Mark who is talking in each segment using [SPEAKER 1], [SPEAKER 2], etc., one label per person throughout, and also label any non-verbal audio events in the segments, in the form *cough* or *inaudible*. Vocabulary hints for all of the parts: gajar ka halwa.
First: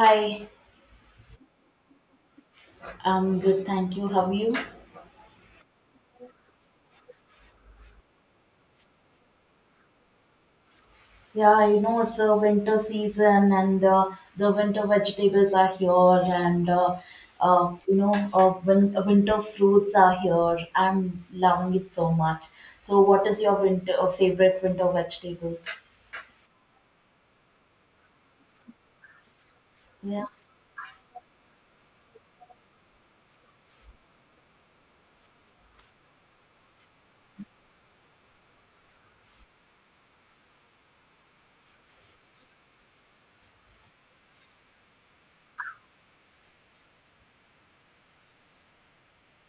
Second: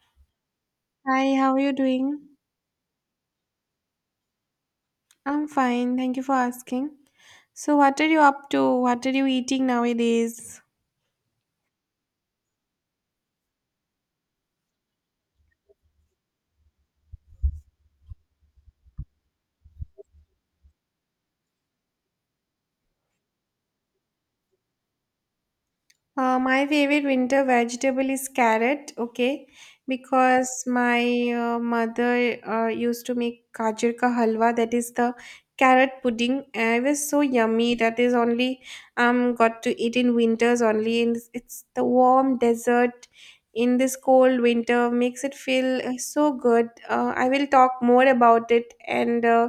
[SPEAKER 1] Hi,
[SPEAKER 2] Hi, how are you doing?
[SPEAKER 1] I'm good, thank you. How are you?
[SPEAKER 2] I'm fine, thank you for asking. So, what are you up to? What are you eating nowadays?
[SPEAKER 1] Yeah, you know, it's a winter season and the winter vegetables are here and winter fruits are here. I'm loving it so much. So what is your winter favorite winter vegetable?
[SPEAKER 2] My favorite winter vegetable is carrot, okay,
[SPEAKER 1] Yeah,
[SPEAKER 2] because my mother used to make gajar ka halwa, that is the carrot pudding. It was so yummy. That is only got to eat in winters only, and it's the warm dessert in this cold winter makes it feel so good. I will talk more about it and.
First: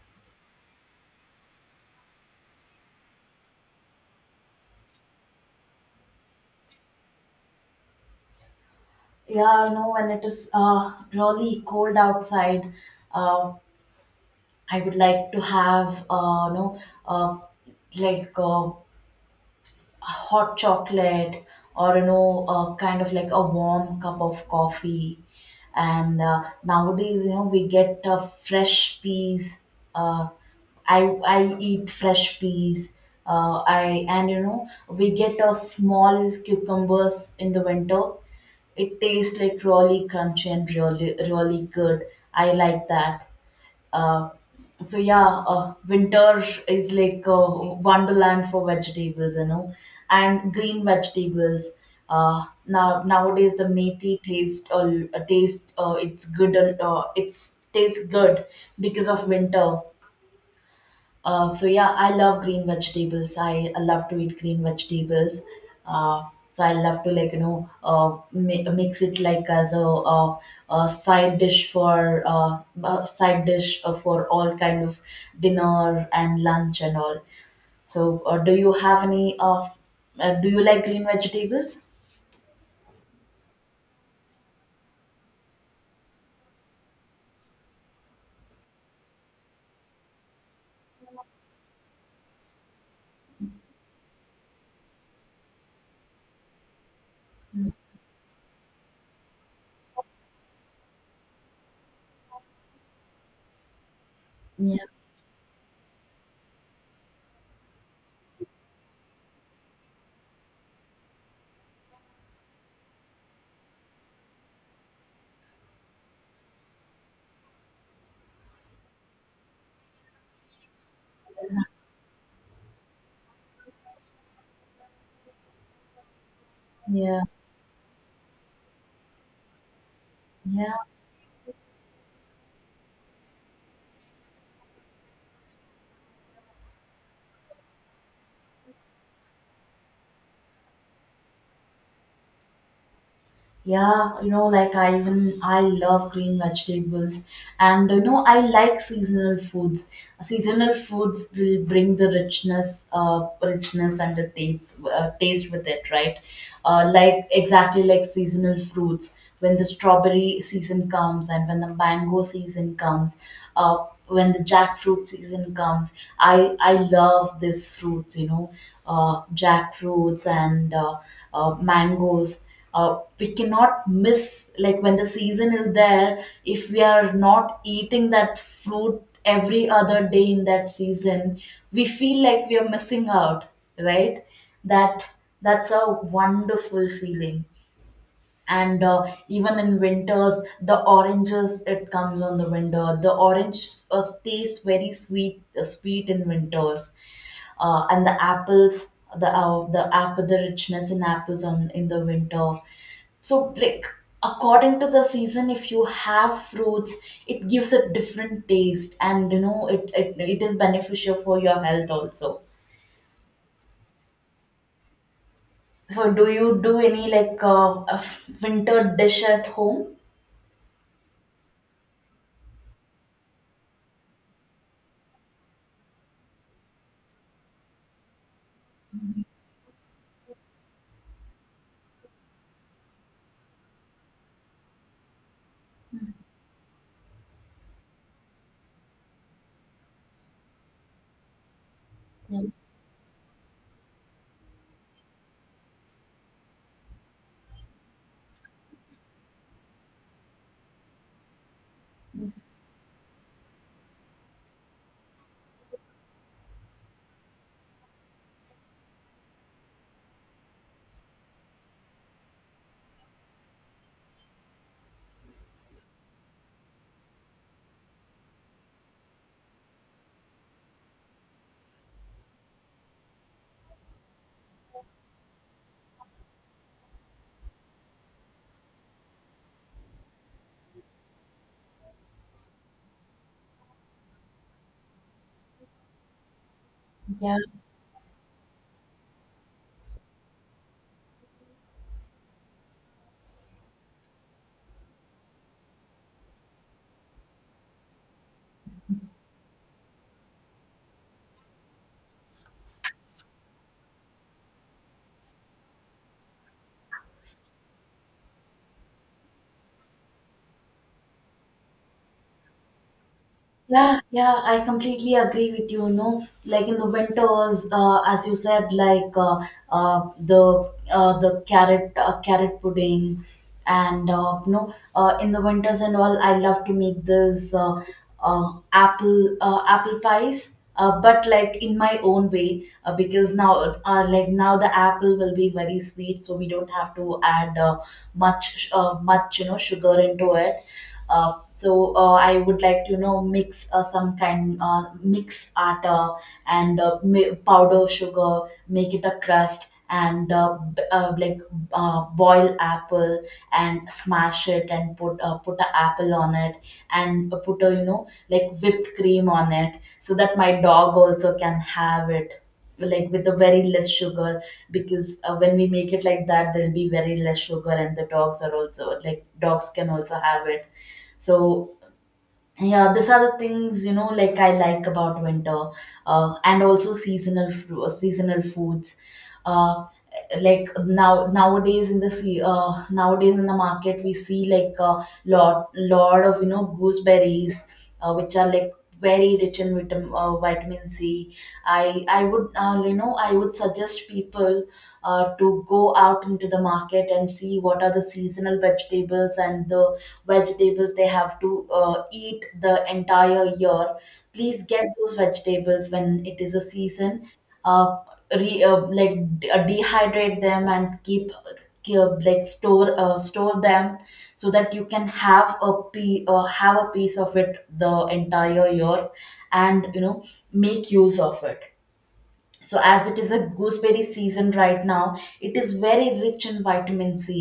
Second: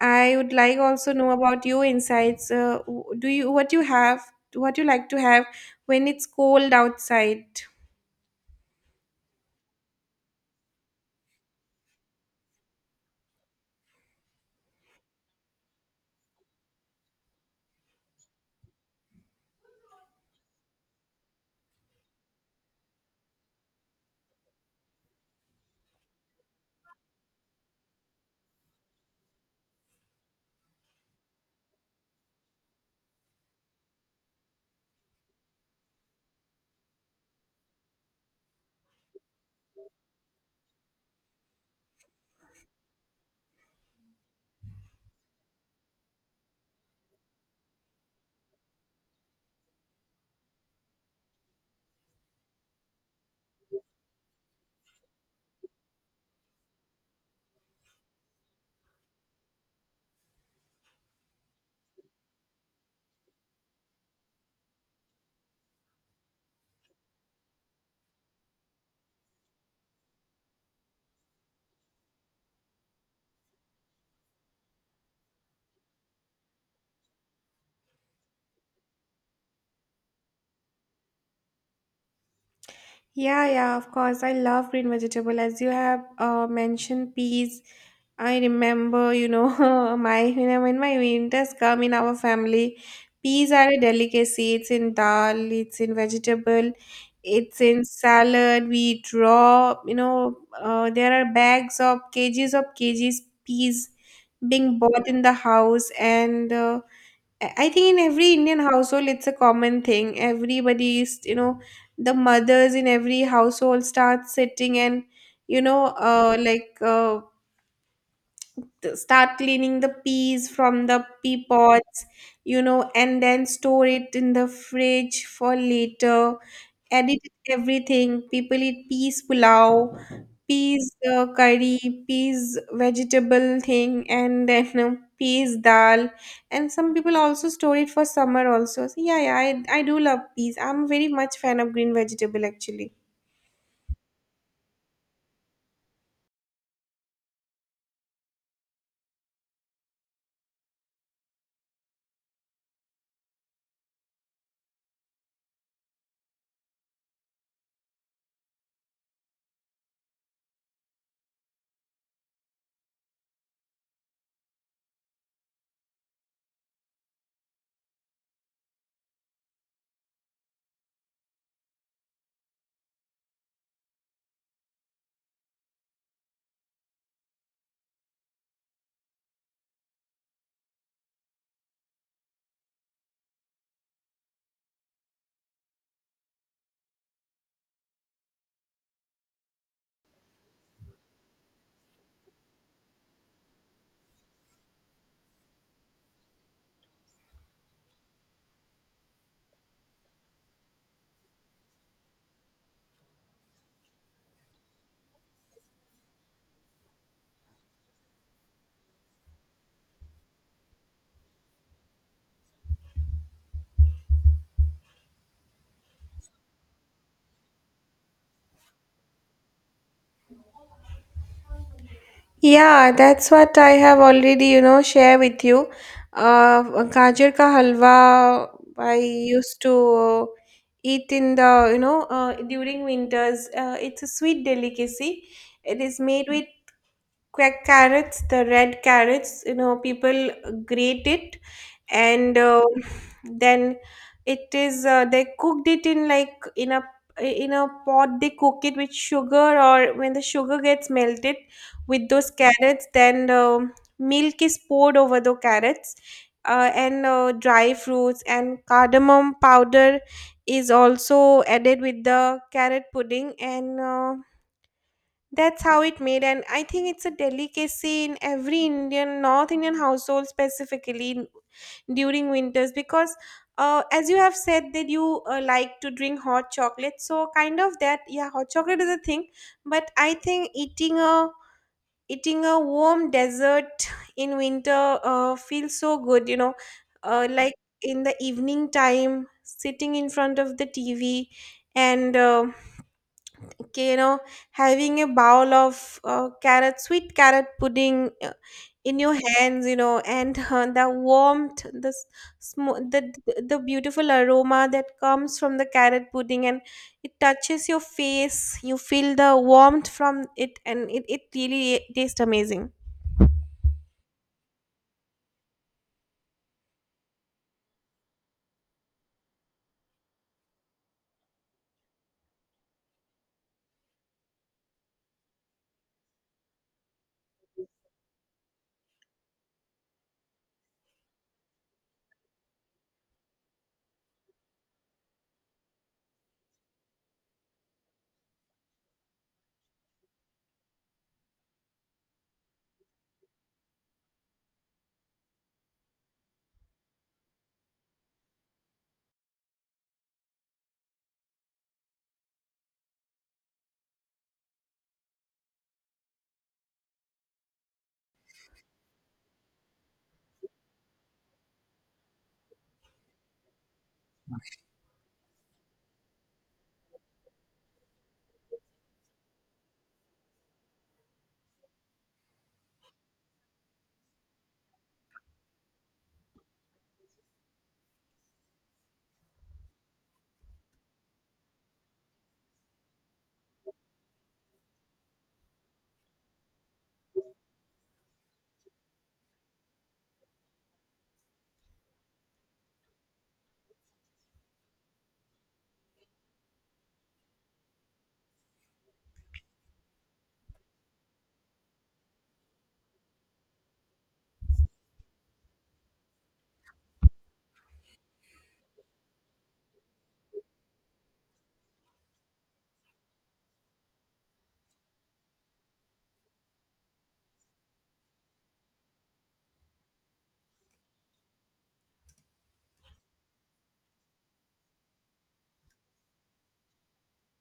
[SPEAKER 2] I would like also know about your insights. Do you what you have? What you like to have when it's cold outside?
[SPEAKER 1] yeah, you know, when it is really cold outside, uh, I would like to have, uh, like uh, hot chocolate or you know kind of like a warm cup of coffee and nowadays you know we get fresh peas. Uh, I I eat fresh peas. I and you know we get a small cucumbers in the winter. It tastes like really crunchy and really really good. I like that. Uh, so yeah, winter is like a wonderland for vegetables, you know, and green vegetables. Now nowadays the methi taste it's good it's tastes good because of winter. So yeah, I love green vegetables. I love to eat green vegetables. Uh, so I love to like you know mix it like as a, a side dish for uh, a side dish for all kind of dinner and lunch and all. So do you have any of? Do you like green vegetables?
[SPEAKER 2] Yeah, yeah, of course. I love green vegetable. As you have mentioned peas, I remember, *laughs* when my winters come in our family, peas are a delicacy. It's in dal, it's in vegetable, it's in salad. We eat raw, there are bags of kgs peas being
[SPEAKER 1] Yeah,
[SPEAKER 2] bought in the house and I think in every Indian household, it's a common thing. Everybody is, you know, the mothers in every household start sitting and, you know, uh, like uh, start cleaning the peas from the pea pods, you know, and then store it in the fridge for later.
[SPEAKER 1] yeah,
[SPEAKER 2] Edit everything. People eat peas pulao,
[SPEAKER 1] yeah.
[SPEAKER 2] peas curry, peas vegetable thing, and *laughs* then peas dal. And some people also store it for summer also. So yeah, yeah, I do love peas. I'm very much fan of green vegetable actually.
[SPEAKER 1] Yeah, you know, like I love green vegetables, and you know I like seasonal foods. Seasonal foods will bring the richness, richness and the taste, taste with it, right? Like exactly like seasonal fruits. When the strawberry season comes, and when the mango season comes, when the jackfruit season comes, I love these fruits. You know, jackfruits and mangoes. We cannot miss like when the season is there. If we are not eating that fruit every other day in that season we feel like we are missing out, right? That that's a wonderful feeling. And even in winters the oranges, it comes on the window. The orange stays very sweet, sweet in winters. And the apples, the apple, the richness in apples on in the winter. So like according to the season if you have fruits it gives a different taste, and you know it is beneficial for your health also. So do you do any like *laughs* winter dish at home?
[SPEAKER 2] Yeah, that's what I have already, you know, share with you. Uh, Gajar ka halwa I used to eat in the during winters. It's a sweet delicacy. It is made with quack carrots, the red carrots, you know, people grate it and then it is they cooked it in like in a pot they cook it with sugar or when the sugar gets melted with those carrots then milk is poured over the carrots and dry fruits and cardamom powder is also added with the carrot pudding and that's how it made, and I think it's a delicacy in every Indian, North Indian household specifically during winters because, as you have said, that you like to drink hot chocolate. So kind of that, yeah, hot chocolate is a thing, but I think eating a warm dessert in winter feels so good. You know,
[SPEAKER 1] Yeah.
[SPEAKER 2] like in the evening time, sitting in front of the TV and. Uh, Okay, having a bowl of carrot sweet carrot pudding in your hands you know and the warmth the, s- smo- the beautiful aroma that comes from the carrot pudding and it touches your face, you feel the warmth from it, and it really tastes amazing.
[SPEAKER 1] Yeah, yeah, I completely agree with you. You know, like in the winters, as you said, like the carrot, carrot pudding, and you know, in the winters and all, I love to make this apple pies. But like in my own way, because now, like now, the apple will be very sweet, so we don't have to add much, you know, sugar into it. So I would like to you know mix some kind, mix atta and powder sugar, make it a crust and like boil apple and smash it and put, put a apple on it, and put a you know like whipped cream on it, so that my dog also can have it, like with a very less sugar. Because when we make it like that there'll be very less sugar, and the dogs are also like dogs can also have it. So yeah, these are the things you know like I like about winter, and also seasonal foods. Uh, like nowadays in the market we see like a lot of you know gooseberries, which are like very rich in vitamin C. I would you know I would suggest people to go out into the market and see what are the seasonal vegetables and the vegetables they have to eat the entire year. Please get those vegetables when it is a season. Uh, Dehydrate them and keep, store them, so that you can have have a piece of it the entire year, and you know make use of it. So as it is a gooseberry season right now, it is very rich in vitamin c.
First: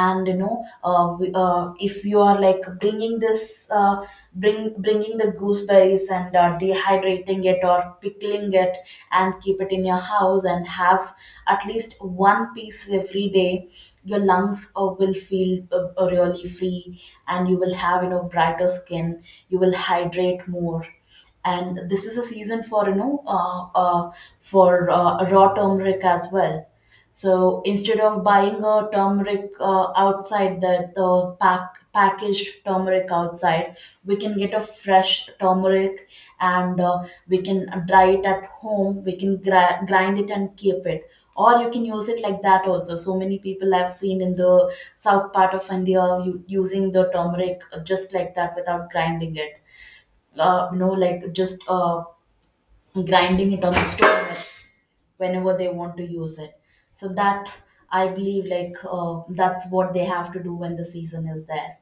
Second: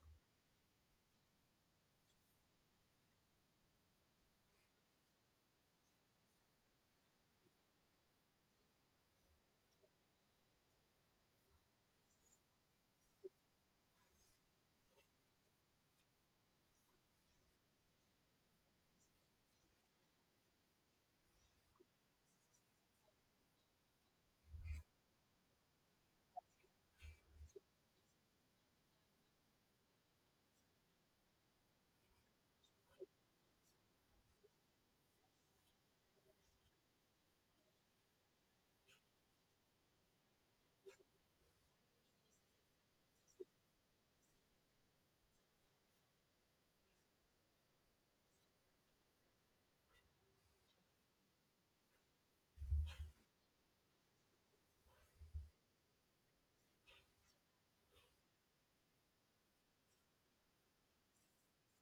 [SPEAKER 1] And you know if you are like bringing this, bringing the gooseberries and dehydrating it or pickling it and keep it in your house and have at least one piece every day. Your lungs will feel really free, and you will have you know brighter skin, you will hydrate more. And this is a season for you know for raw turmeric as well. So instead of buying a turmeric outside, the packaged turmeric outside, we can get a fresh turmeric. And we can dry it at home, we can grind it and keep it. Or you can use it like that also. So many people I've seen in the south part of india using the turmeric just like that without grinding it, you know, like just grinding it on the stone whenever they want to use it. So that I believe, like that's what they have to do when the season is there.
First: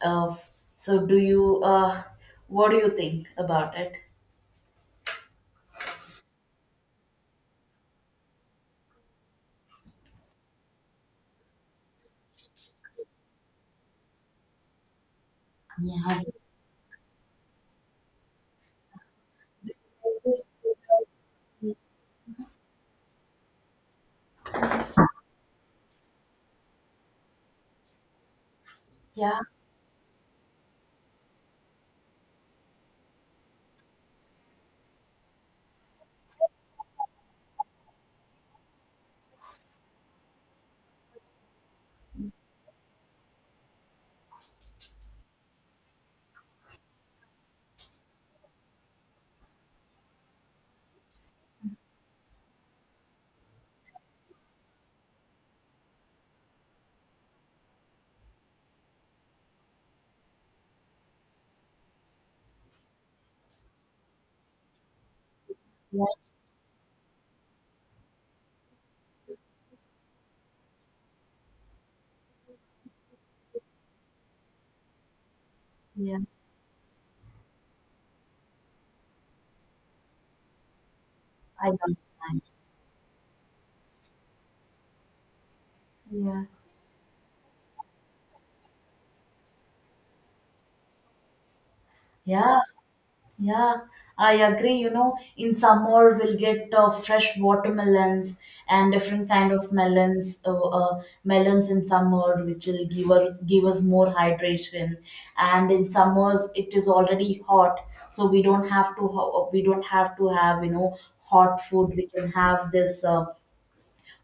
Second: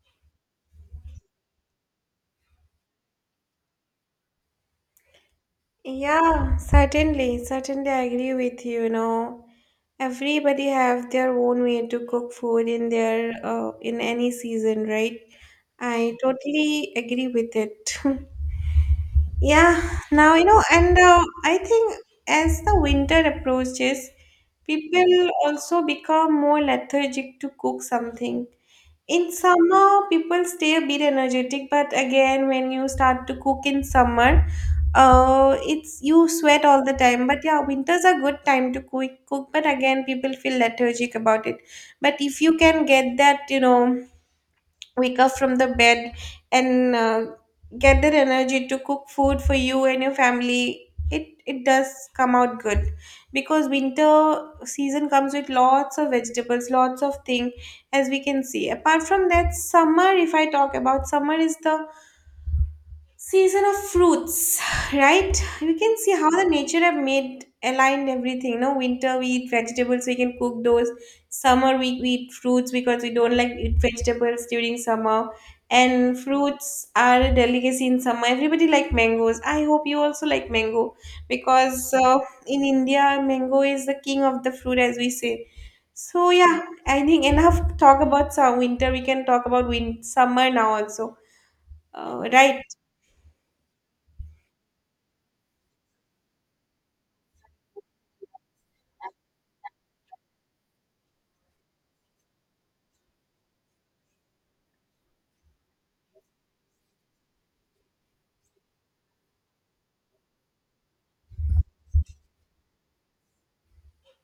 [SPEAKER 1] Uh, so, do you? What do you think about it?
[SPEAKER 2] Yeah, certainly, certainly I agree with you, you know. Everybody have their own way to cook food in their in any season, right? I
[SPEAKER 1] Yeah.
[SPEAKER 2] totally agree with it. *laughs* Yeah, now you know, and I think as the winter approaches, people also become more lethargic to cook something. In
[SPEAKER 1] Yeah.
[SPEAKER 2] summer, people stay a bit energetic, but again, when you start to cook in summer, it's you sweat all the time. But yeah, winter's a good time to cook, but again, people feel lethargic about it. But if you can get that, you know, wake up from the bed and get that energy to cook food for you and your family, it does come out good because winter season comes with lots of vegetables, lots of thing as we can see. Apart from that summer, if I talk about summer, is the season of fruits, right? You can
[SPEAKER 1] Yeah.
[SPEAKER 2] see how the nature have made aligned everything. No, winter we eat vegetables, we can cook those. Summer we eat fruits because we don't like eat vegetables during summer.
[SPEAKER 1] Yeah.
[SPEAKER 2] And fruits are a delicacy in summer. Everybody like mangoes. I hope you also like mango
[SPEAKER 1] I
[SPEAKER 2] because
[SPEAKER 1] don't mind.
[SPEAKER 2] in India mango is the king of the fruit as we say. So
[SPEAKER 1] Yeah.
[SPEAKER 2] yeah, I think enough talk about some winter. We can talk about win summer now also.
[SPEAKER 1] Yeah.
[SPEAKER 2] Right.
[SPEAKER 1] Yeah, I agree. You know, in summer we'll get fresh watermelons and different kind of melons, melons in summer, which will give us more hydration. And in summers it is already hot, so we don't have to we don't have to have you know hot food. We can have this.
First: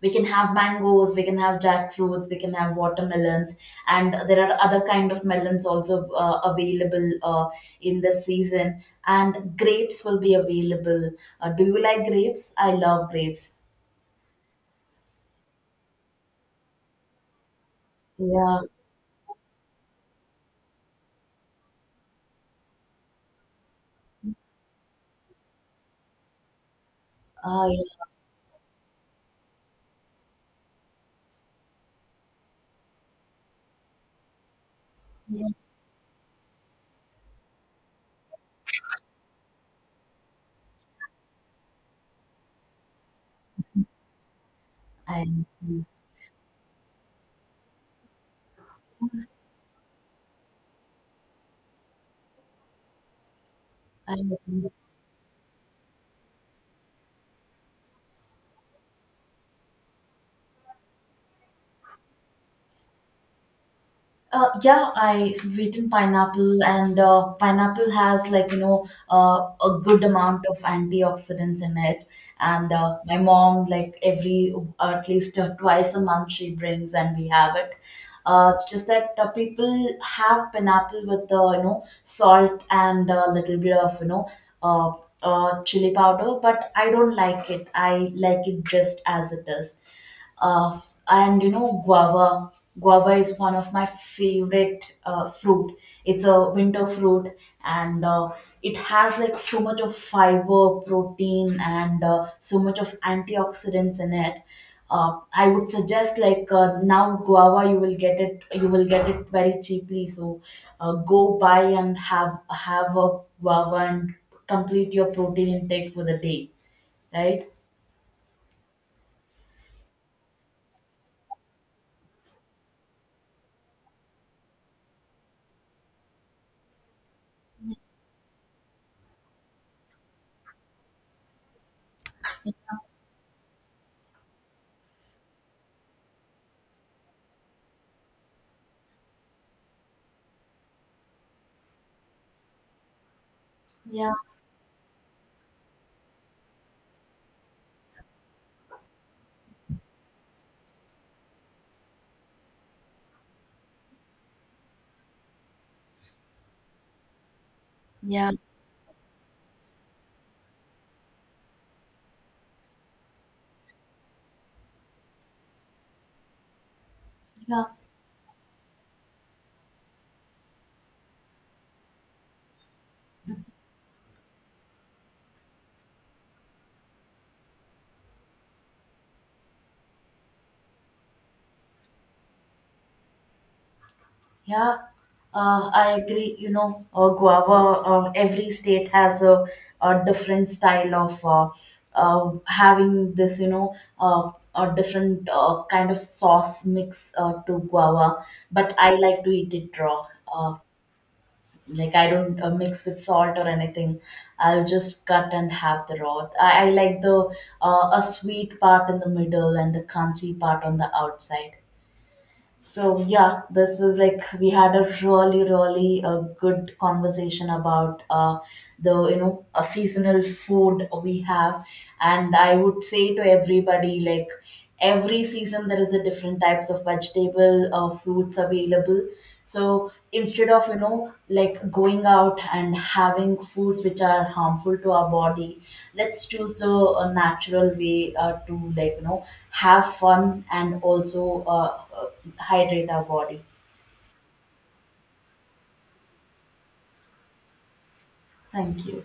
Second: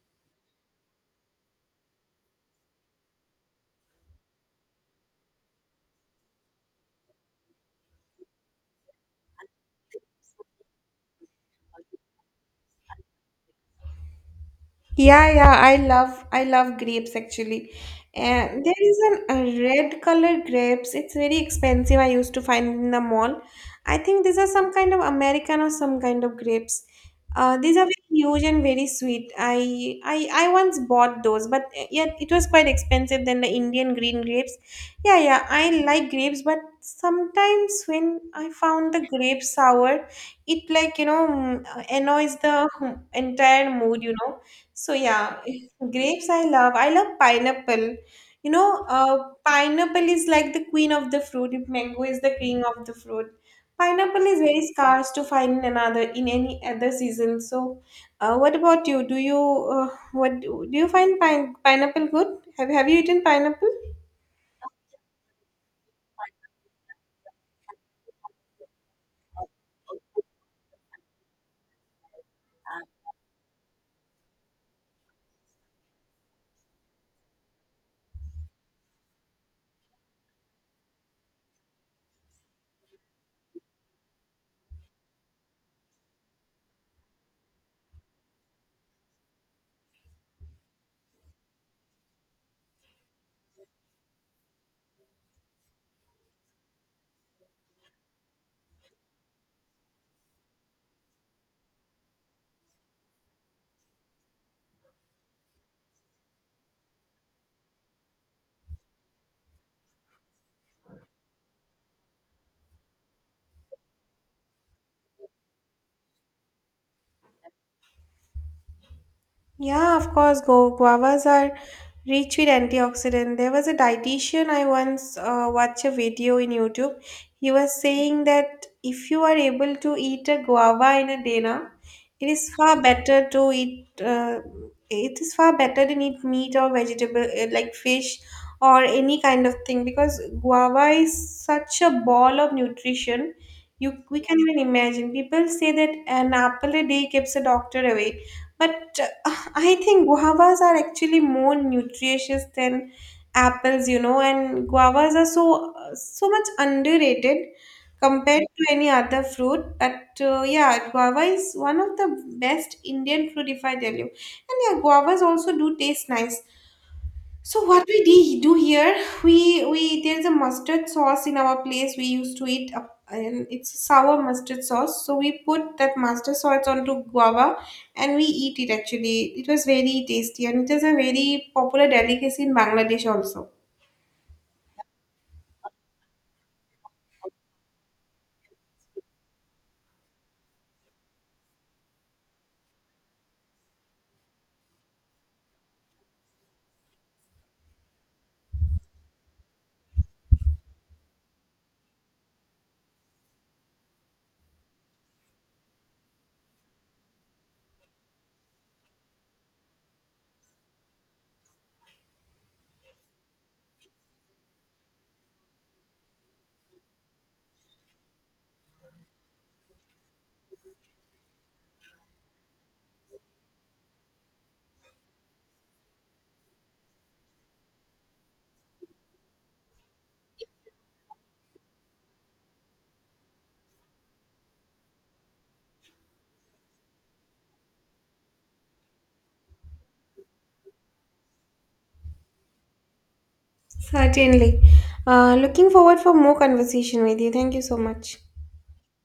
[SPEAKER 1] We can have mangoes, we can have jackfruits, we can have watermelons, and there are other kind of melons also available in the season, and grapes will be available. Do you like grapes? I love grapes.
[SPEAKER 2] Yeah, yeah, I love grapes actually.
[SPEAKER 1] Yeah,
[SPEAKER 2] And there is an a red color grapes. It's very expensive. I used to find in the mall. I think these are some kind of American or some kind of grapes. These
[SPEAKER 1] i,
[SPEAKER 2] are very huge and very sweet. I once bought those, but yeah, it was quite expensive than the Indian green grapes. Yeah, yeah, I like grapes, but sometimes when I found the grape sour, it like you know annoys the entire mood, you know so
[SPEAKER 1] I,
[SPEAKER 2] yeah, *laughs* grapes I love. I love pineapple. You know, pineapple is like the queen of the fruit. If mango is the king of the fruit,
[SPEAKER 1] I
[SPEAKER 2] pineapple is very scarce to find in another in any other season. So, what about you? Do you what do you find pineapple good? Have you eaten pineapple?
[SPEAKER 1] Yeah, I've eaten pineapple, and pineapple has like you know a good amount of antioxidants in it. And my mom, like every at least twice a month, she brings and we have it. It's just that people have pineapple with the you know salt and a little bit of you know uh, chili powder, but I don't like it. I like it just as it is. uh, and you know guava is one of my favorite fruit. It's a winter fruit, and it has like so much of fiber protein and so much of antioxidants in it. I would suggest like now guava you will get it very cheaply. So go buy and have a guava and complete your protein intake for the day, right?
[SPEAKER 2] Yeah, of course, guavas are rich with antioxidant. There was a dietitian I once watched a video in YouTube. He was saying that if you are able to eat a guava in a day now, it is far better to eat. It is far better than eat meat or vegetable like fish or any kind of thing because guava is such a ball of nutrition. You
[SPEAKER 1] Yeah,
[SPEAKER 2] we can even imagine. People say that an apple a day keeps a doctor away, but I think guavas are actually more nutritious than apples, you know, and guavas are so so much underrated
[SPEAKER 1] yeah.
[SPEAKER 2] compared to any other fruit. But yeah, guava is one of the best Indian fruit, if I tell you. And yeah, guavas also do taste nice.
[SPEAKER 1] Yeah.
[SPEAKER 2] So what we do here, we there's a mustard sauce in our place. We used to eat, and it's sour mustard sauce. So we put that mustard sauce onto guava, and we eat it. Actually, it was very tasty, and it is a very popular delicacy in Bangladesh also.
[SPEAKER 1] Yeah, I agree. You know, guava, every state has a different style of having this, you know, a different kind of sauce mix to guava. But I like to eat it raw. Uh, like I don't mix with salt or anything. I'll just cut and have the raw. I like the a sweet part in the middle and the crunchy part on the outside. So yeah, this was like we had a really really good conversation about the you know a seasonal food we have, and I would say to everybody like every season there is a different types of vegetable or fruits available. So instead of you know like going out and having foods which are harmful to our body, let's choose the natural way to like you know have fun and also. Hydrate our body.
[SPEAKER 2] Certainly, looking forward for more conversation with you. Thank you so much.
[SPEAKER 1] Thank you.